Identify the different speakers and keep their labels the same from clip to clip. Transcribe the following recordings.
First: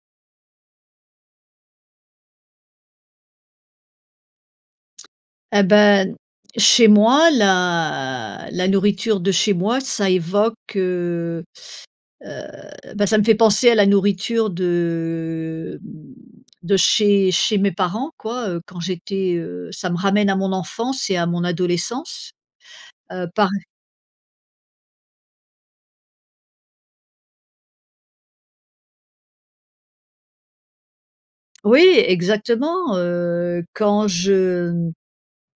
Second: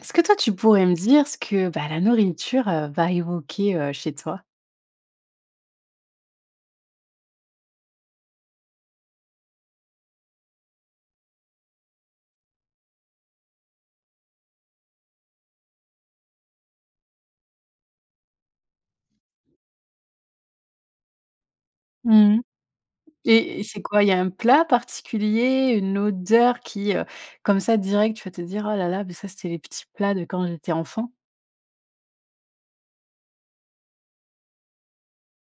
Speaker 1: Est-ce que toi, tu pourrais me dire ce que bah, la nourriture, heu, va évoquer, heu, chez toi?
Speaker 2: Et beh, chez moi la la nourriture de chez moi ça évoque, heu heu, bah, ça me fait penser à la nourriture de de chez chez mes parents quoi, heu, quand j'étais, heu ça me ramène à mon enfance et à mon adolescence,
Speaker 1: Mmh mh
Speaker 2: heu, par
Speaker 1: et
Speaker 2: e
Speaker 1: c'est quoi? Il y a un plat particulier, une odeur qui, heu, comme ça direct, tu vas te dire: «Oh là là, mais ça, c'était les petits plats de quand j'étais enfant».
Speaker 2: Oui exactement heu quand je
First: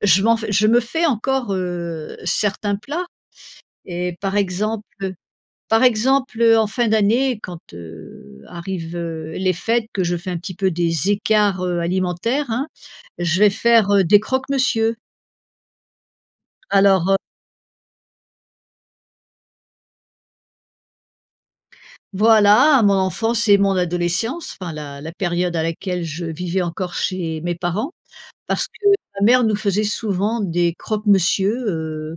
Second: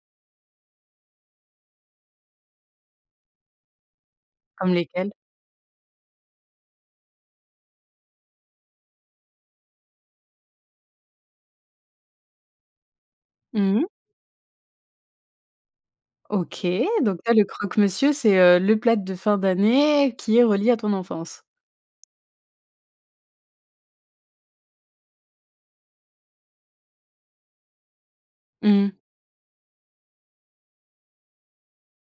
Speaker 2: je m'en je me fais encore heu certains plats et par
Speaker 1: Comme lesquelles?
Speaker 2: exemple par exemple en fin d'année quand heu arrivent heu les fêtes que je fais un petit peu des écarts heu, alimentaires hein, je vais
Speaker 1: Mmh mh.
Speaker 2: faire, heu, des croques monsieur.
Speaker 1: OK.
Speaker 2: Alors heu
Speaker 1: Donc là, le croque monsieur, c'est, heu, le plat de fin d'année qui est relié à ton enfance.
Speaker 2: voilà, mon enfance et mon adolescence, enfin la la période à laquelle je vivais encore chez mes parents. Parce que
Speaker 1: Mmh.
Speaker 2: ma mère nous faisait souvent des croques monsieur, heu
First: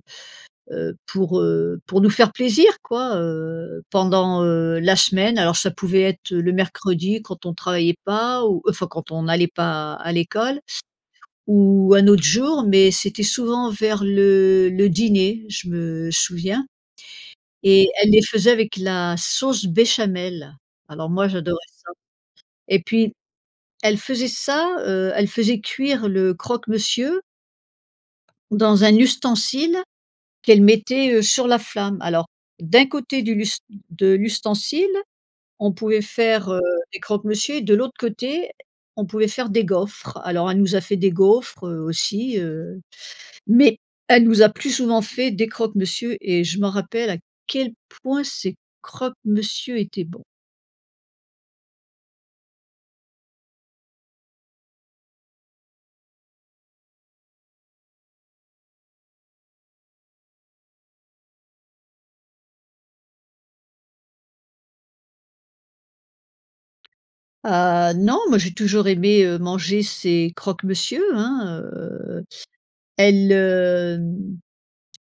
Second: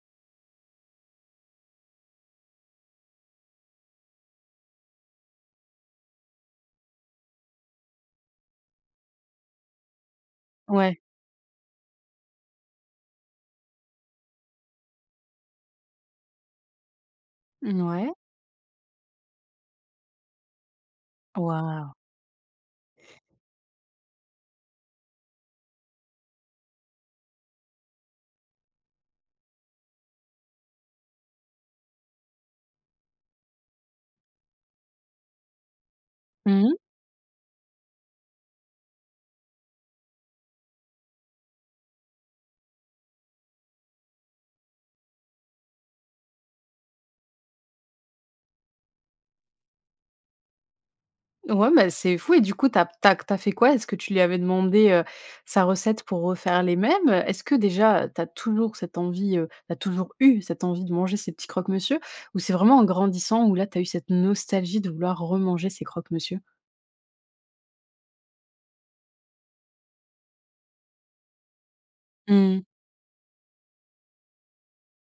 Speaker 2: heu, pour heu pour nous faire plaisir quoi, heu, pendant, heu, la semaine. Alors ça pouvait être le mercredi quand on travaillait pas ou enfin quand on n'allait pas à l'école,
Speaker 1: Ouais.
Speaker 2: ou un autre jour, mais c'était souvent vers le le dîner, je me souviens,
Speaker 1: Mmh
Speaker 2: et elle
Speaker 1: ouais.
Speaker 2: les faisait avec la sauce béchamel. Alors moi
Speaker 1: Wa
Speaker 2: j'adorais
Speaker 1: wahouh!
Speaker 2: ça, et puis, elle faisait ça, heu elle faisait cuire le croque monsieur Dans un ustensile, qu'elle mettait, heu, sur la flamme. Alors d'un côté du l'u de l'ustensile, on pouvait faire, heu,
Speaker 1: Mmh mh.
Speaker 2: des croque-monsieur et de l'autre côté, on pouvait faire des gaufres. Alors elle nous a fait des gaufres, heu, aussi, heu, mais elle nous a plus souvent fait des croque monsieur et je m'en rappelle à quel point ces croque-monsieur étaient bons.
Speaker 1: Ouais mais c'est fou et du coup, tu as tu as tu as fait quoi? Est-ce que tu lui avais demandé, heu, sa recette pour refaire les mêmes? Est-ce que déjà tu as toujours cette envie, heu, tu as toujours eu cette envie de manger ces petits croque-monsieur? Ou c'est vraiment en grandissant où là, tu as eu cette nostalgie de vouloir remanger ces croque-monsieur?
Speaker 2: Ah non, moi j'ai toujours aimé, heu, manger ces croque-monsieur hein. Heu,
Speaker 1: Mmh.
Speaker 2: elle, heu heu,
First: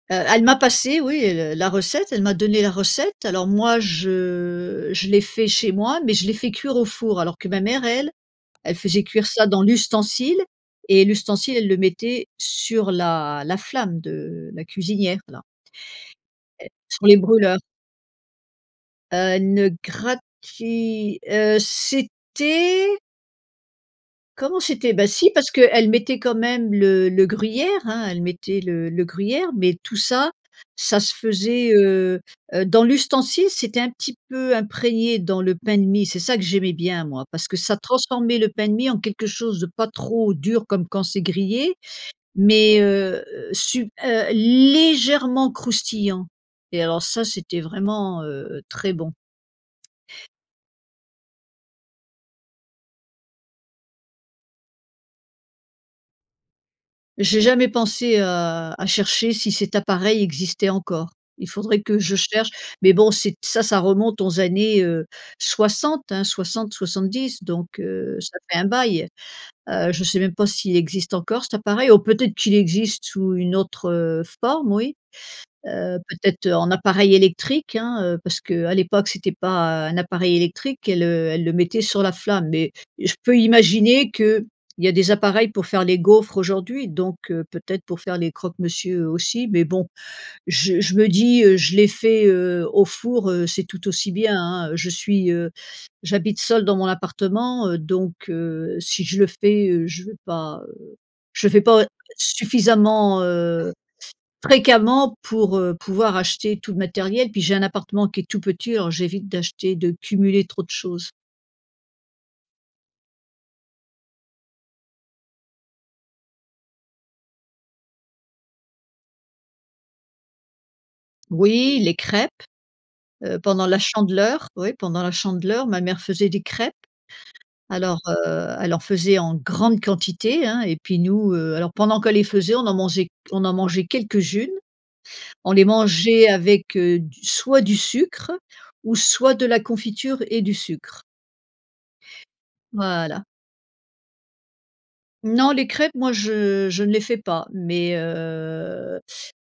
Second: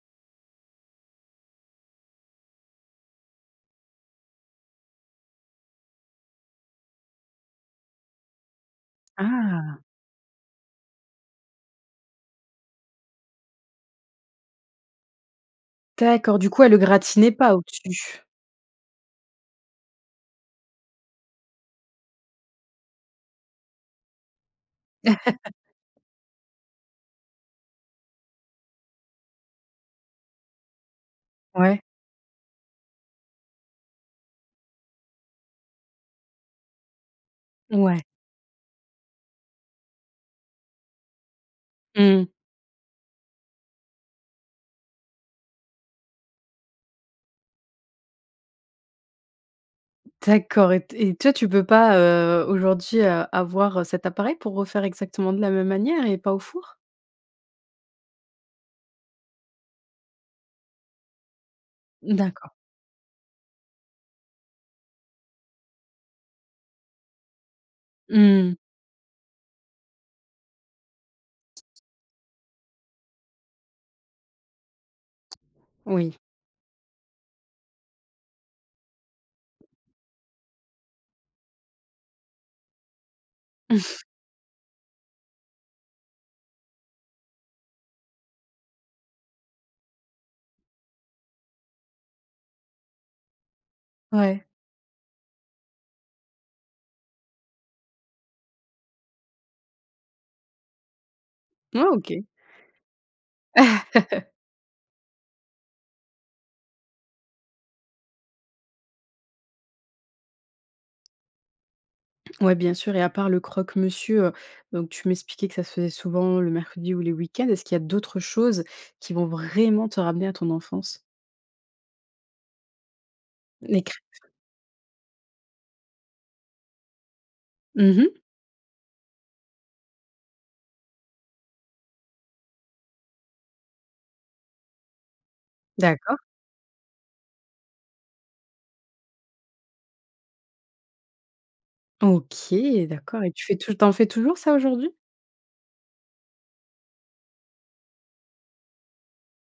Speaker 2: elle m'a passé oui, heu, la recette, elle m'a donné la recette alors moi je je l'ai fait chez moi, mais je l'ai fait cuire au four alors que ma mère, elle elle faisait cuire ça dans
Speaker 1: Ah!
Speaker 2: l'ustensile et l'ustensile elle le mettait sur la la flamme de la cuisinière là
Speaker 1: D'accord, du coup, elle le
Speaker 2: sur les
Speaker 1: gratinait pas
Speaker 2: brûleurs.
Speaker 1: au-dessus?
Speaker 2: Heu, une gratuit, heu, c'était comment c'était ben si parce que elle mettait quand même le le gruyère, hein, elle mettait le le gruyère, mais tout ça, ça se faisait,
Speaker 1: Ouais.
Speaker 2: heu heu, dans l'ustensile, c'était un petit peu imprégné dans le pain de mie. C'est ça que j'aimais bien moi parce que ça
Speaker 1: Ouais.
Speaker 2: transformait le pain de mie en quelque chose de pas trop dur comme quand c'est grillé
Speaker 1: Mmh.
Speaker 2: mais heu, su heu, légèrement croustillant et alors ça c'était vraiment, heu, très bon.
Speaker 1: D'accord. Et t et toi tu peux pas, heu, aujourd'hui, heu, avoir, heu, cet appareil pour refaire exactement de la même manière et pas au four?
Speaker 2: J'ai jamais pensé à à chercher si cet appareil existait encore, il faudrait que je cherche
Speaker 1: D'accord.
Speaker 2: mais bon c'est ça ça remonte aux années, heu, 60, hein, 60-70 donc heu, ça
Speaker 1: Mmh.
Speaker 2: fait un bail. Heu, je sais même pas s'il existe encore cet appareil ou peut-être qu'il existe sous une autre forme, oui. Heu,
Speaker 1: Oui.
Speaker 2: peut-être en appareil électrique hein, heu, parce que à l'époque, c'était pas un appareil électrique, elle, heu, elle le mettait sur la flamme et je peux imaginer qu'il y a des appareils pour faire les gaufres aujourd'hui donc heu, peut-être pour faire les croque monsieur aussi, mais bon. Je je me dis, heu: «Je l'ai fait, heu, au four, heu, c'est tout aussi bien,
Speaker 1: Ouais.
Speaker 2: hein». Je suis, heu j'habite seul dans mon appartement, heu, donc heu, si je le fais, heu, je veux pas, heu, je fais
Speaker 1: Ouais
Speaker 2: pas
Speaker 1: OK.
Speaker 2: suffisamment, heu, fréquemment pour, heu, pouvoir acheter tout le matériel puis j'ai un appartement qui est tout petit alors j'évite d'acheter, de cumuler trop de choses.
Speaker 1: Ouais, bien sûr et à part le croque-monsieur, heu, donc tu m'expliquais que ça se faisait souvent le mercredi ou les week-ends. Est-ce qu'il y a d'autres choses, qui vont vraiment te ramener à ton enfance?
Speaker 2: Oui les crêpes! Heu, pendant la
Speaker 1: Les crêpes.
Speaker 2: Chandeleur, oui, pendant la Chandeleur, ma mère faisait des crêpes.
Speaker 1: Mmh
Speaker 2: Alors,
Speaker 1: mh.
Speaker 2: heu, elle en faisait en grande quantité hein, et puis nous, heu, alors, pendant qu'elle les faisait, on en mangeait on en mangeait quelques-unes. On les
Speaker 1: D'accord.
Speaker 2: mangeait avec, heu, du soit du sucre ou soit de la confiture et du sucre
Speaker 1: OK, d'accord
Speaker 2: voilà.
Speaker 1: et tu fais tout le t tu en fais toujours ça, aujourd'hui?
Speaker 2: Non, les crêpes moi je je ne les fais pas. Mais, heu,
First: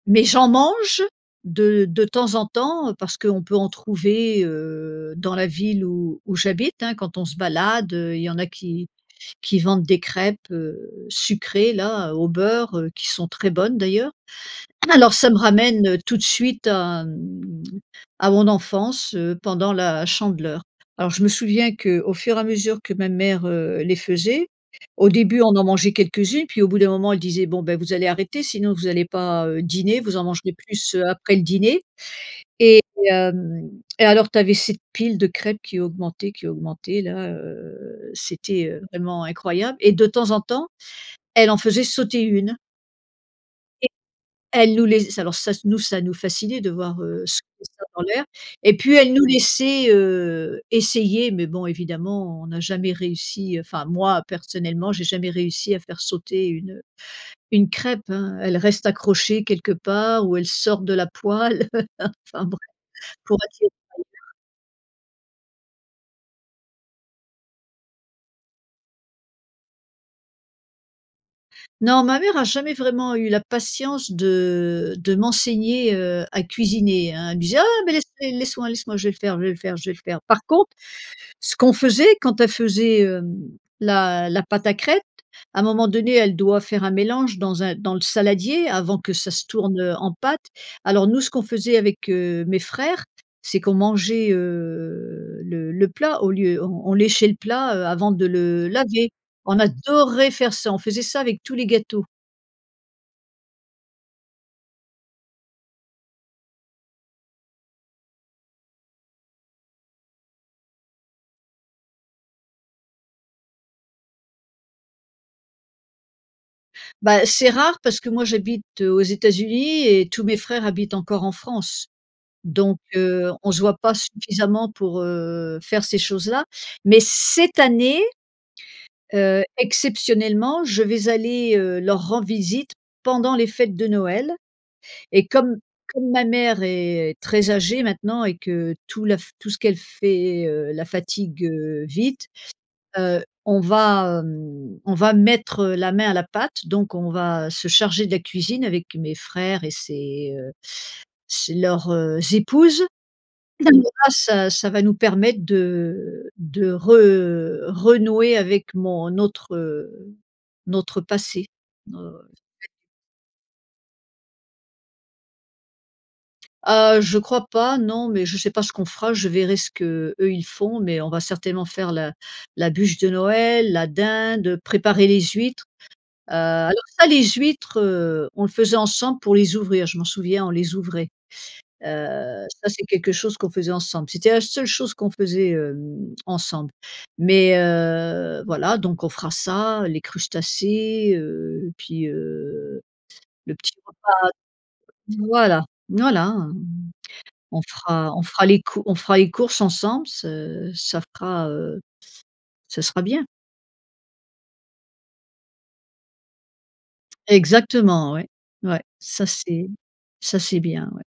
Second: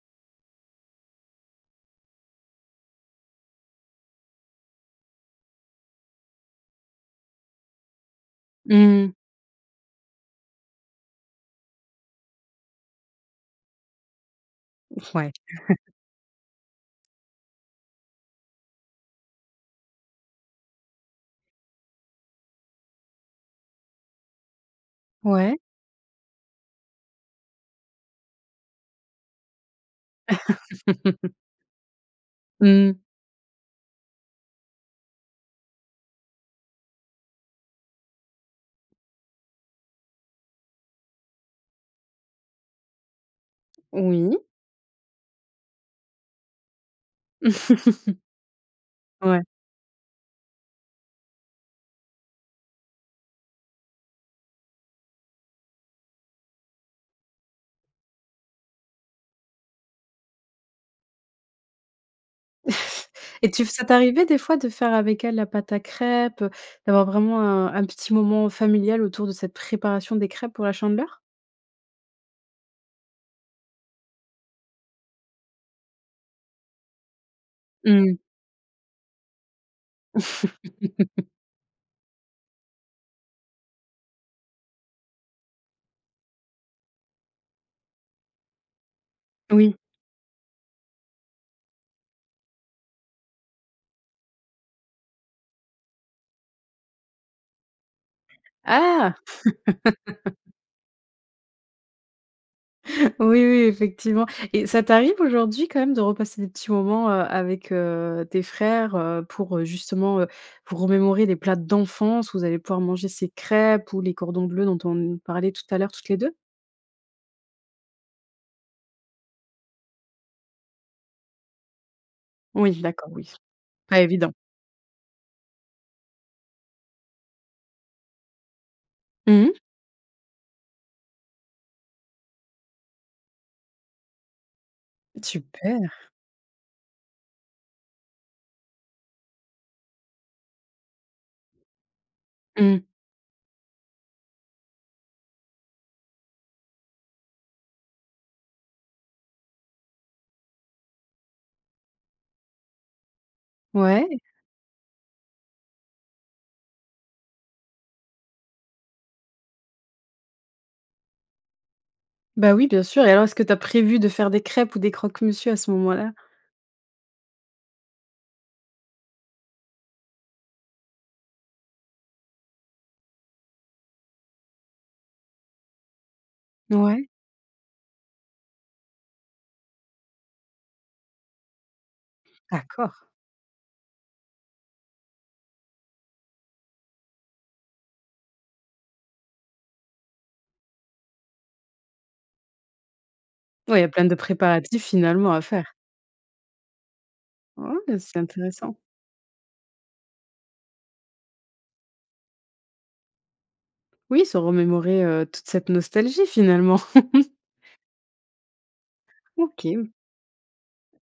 Speaker 2: mais j'en mange de de temps en temps, parce qu'on peut en trouver, heu, dans la ville où où j'habite, hein, quand on se balade, heu, il y en a qui
Speaker 1: Mmh.
Speaker 2: qui vendent des crêpes, heu, sucrées là, au beurre, heu, qui sont très bonnes, d'ailleurs.
Speaker 1: Mmh
Speaker 2: Alors
Speaker 1: f
Speaker 2: ça
Speaker 1: ouais.
Speaker 2: me ramène tout de suite à m à mon enfance, heu, pendant la Chandeleur. Alors, je me souviens qu'au fur et à mesure, que ma mère, heu, les faisait, au début, on
Speaker 1: Ouais.
Speaker 2: en mangeait quelques-unes, puis au bout d'un moment, elle disait: «Bon beh, vous allez arrêter, sinon vous allez pas, heu, dîner, vous en mangerez plus, heu, après le dîner» et
Speaker 1: Mmh.
Speaker 2: hem et alors tu avais cette pile de crêpes qui augmentait, qui augmentait là, heu, c'était, heu, vraiment incroyable et de temps en temps, elle en faisait sauter une. Et
Speaker 1: Oui.
Speaker 2: elle nous laiss ça alors ça nous ça nous fascinait de voir, heu, [unintelligible] ça dans l'air et puis elle nous
Speaker 1: Ouais.
Speaker 2: laissait, heu, essayer. Mais bon évidemment, on a jamais réussi enfin moi personnellement, j'ai jamais réussi à faire sauter une, heu, une crêpe, hein. Elle reste accrochée quelque part où elle sort de la poêle enfin bref, pour
Speaker 1: Et tu
Speaker 2: attirer
Speaker 1: f ça t'arrivait
Speaker 2: [unintelligible]
Speaker 1: des fois de faire avec elle, la pâte à crêpes? Heu, d'avoir vraiment un un petit moment familial autour de cette préparation des crêpes pour la Chandeleur?
Speaker 2: Non, ma mère a jamais vraiment eu la patience de de m'enseigner, heu, à cuisiner, hein. Elle me disait: «Ah mais
Speaker 1: Mmh.
Speaker 2: laissez laisse-moi laisse-moi, je vais le faire je vais le faire je vais le faire». Par contre ce qu'on faisait quand elle faisait, hem, la la pâte à crêpe. Un moment donné, elle doit faire un mélange dans un dans le saladier avant que ça se
Speaker 1: Oui.
Speaker 2: tourne, heu, en pâte. Alors nous ce qu'on faisait avec, heu, mes frères. C'est qu'on mangeait, heu, le le plat au lieu, on on léchait le plat, heu, avant de le laver.
Speaker 1: Ah!
Speaker 2: On adorait faire ça, on faisait ça avec tous les gâteaux.
Speaker 1: Oui, oui, effectivement et ça t'arrive aujourd'hui quand même de repasser des petits moments, heu, avec, heu, tes frères, heu, pour, heu, justement, heu, pour remémorer les plats d'enfance où vous allez pouvoir manger ces crêpes ou les cordons bleu dont on n parlait tout à l'heure toutes les 2?
Speaker 2: Bah, c'est rare parce que moi j'habite, heu, aux États-Unis et tous mes frères habitent encore en France. Donc
Speaker 1: Oui, d'accord,
Speaker 2: heu,
Speaker 1: oui.
Speaker 2: on se voit pas
Speaker 1: Pas évident.
Speaker 2: suffisamment pour, heu, faire ces choses-là. Mais cette année, heu,
Speaker 1: Mmh mh.
Speaker 2: exceptionnellement, je vais aller, heu, leur rendre visite pendant les fêtes de Noël et comme
Speaker 1: Super!
Speaker 2: comme ma mère est très âgée maintenant et que tout la fa tout ce qu'elle fait, heu, la fatigue, heu, vite,
Speaker 1: Mmh.
Speaker 2: heu, on va, hem, on va mettre, heu, la main à la pâte. Donc on va se charger de la cuisine avec mes frères et ses, heu, ses leurs, heu, épouses et là
Speaker 1: Ouais.
Speaker 2: ça ça va nous permettre de de re renouer avec mon autre, heu, notre passé, heu,
Speaker 1: Bah oui,
Speaker 2: ouais.
Speaker 1: bien sûr et alors est-ce que tu as prévu de faire des crêpes ou des croque-monsieur à ce moment-là?
Speaker 2: Heu, je crois pas non, mais je sais pas ce qu'on fera. Je verrai ce qu'eux, ils font, mais on va certainement faire la la bûche de Noël, la dinde, préparer les huîtres. Heu, alors ça
Speaker 1: Ouais.
Speaker 2: les huîtres, heu, on le faisait ensemble pour les ouvrir, je m'en souviens, on les ouvrait. Heu, ça c'est
Speaker 1: D'accord.
Speaker 2: quelque chose qu'on faisait ensemble. C'était la seule chose qu'on faisait, hem, ensemble. Mais, heu, voilà donc on fera ça, les crustacés, heu, puis, heu, le petit
Speaker 1: Oui, il y a plein
Speaker 2: repas.
Speaker 1: de préparatifs, finalement, à
Speaker 2: Voilà.
Speaker 1: faire.
Speaker 2: Voilà, mmh. On
Speaker 1: Ouais, beh,
Speaker 2: fera
Speaker 1: c'est
Speaker 2: on fera les
Speaker 1: intéressant.
Speaker 2: cou on fera les courses ensemble ce ça fera, heu, ça sera bien.
Speaker 1: Oui, se remémorer, heu, toute cette nostalgie finalement.
Speaker 2: Exactement. Ouais. Ouais. Ça c'est
Speaker 1: OK. O
Speaker 2: ça c'est bien, ouais.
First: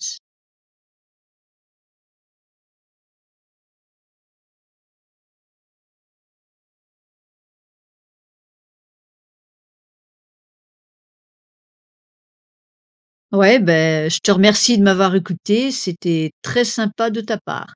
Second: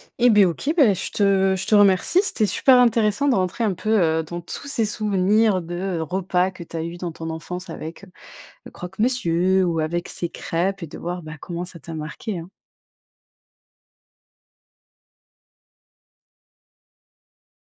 Speaker 2: S
Speaker 1: Eh bah, OK. Bah je te je te remercie. C'était super intéressant de rentrer un peu, heu, dans tous ces souvenirs de repas que tu as eu dans ton enfance avec, heu, le croque-monsieur ou avec ces crêpes et de voir, bah, comment ça t'a marquée, hein.
Speaker 2: Ouais, beh, je te remercie de m'avoir écoutée, c'était très sympa de ta part.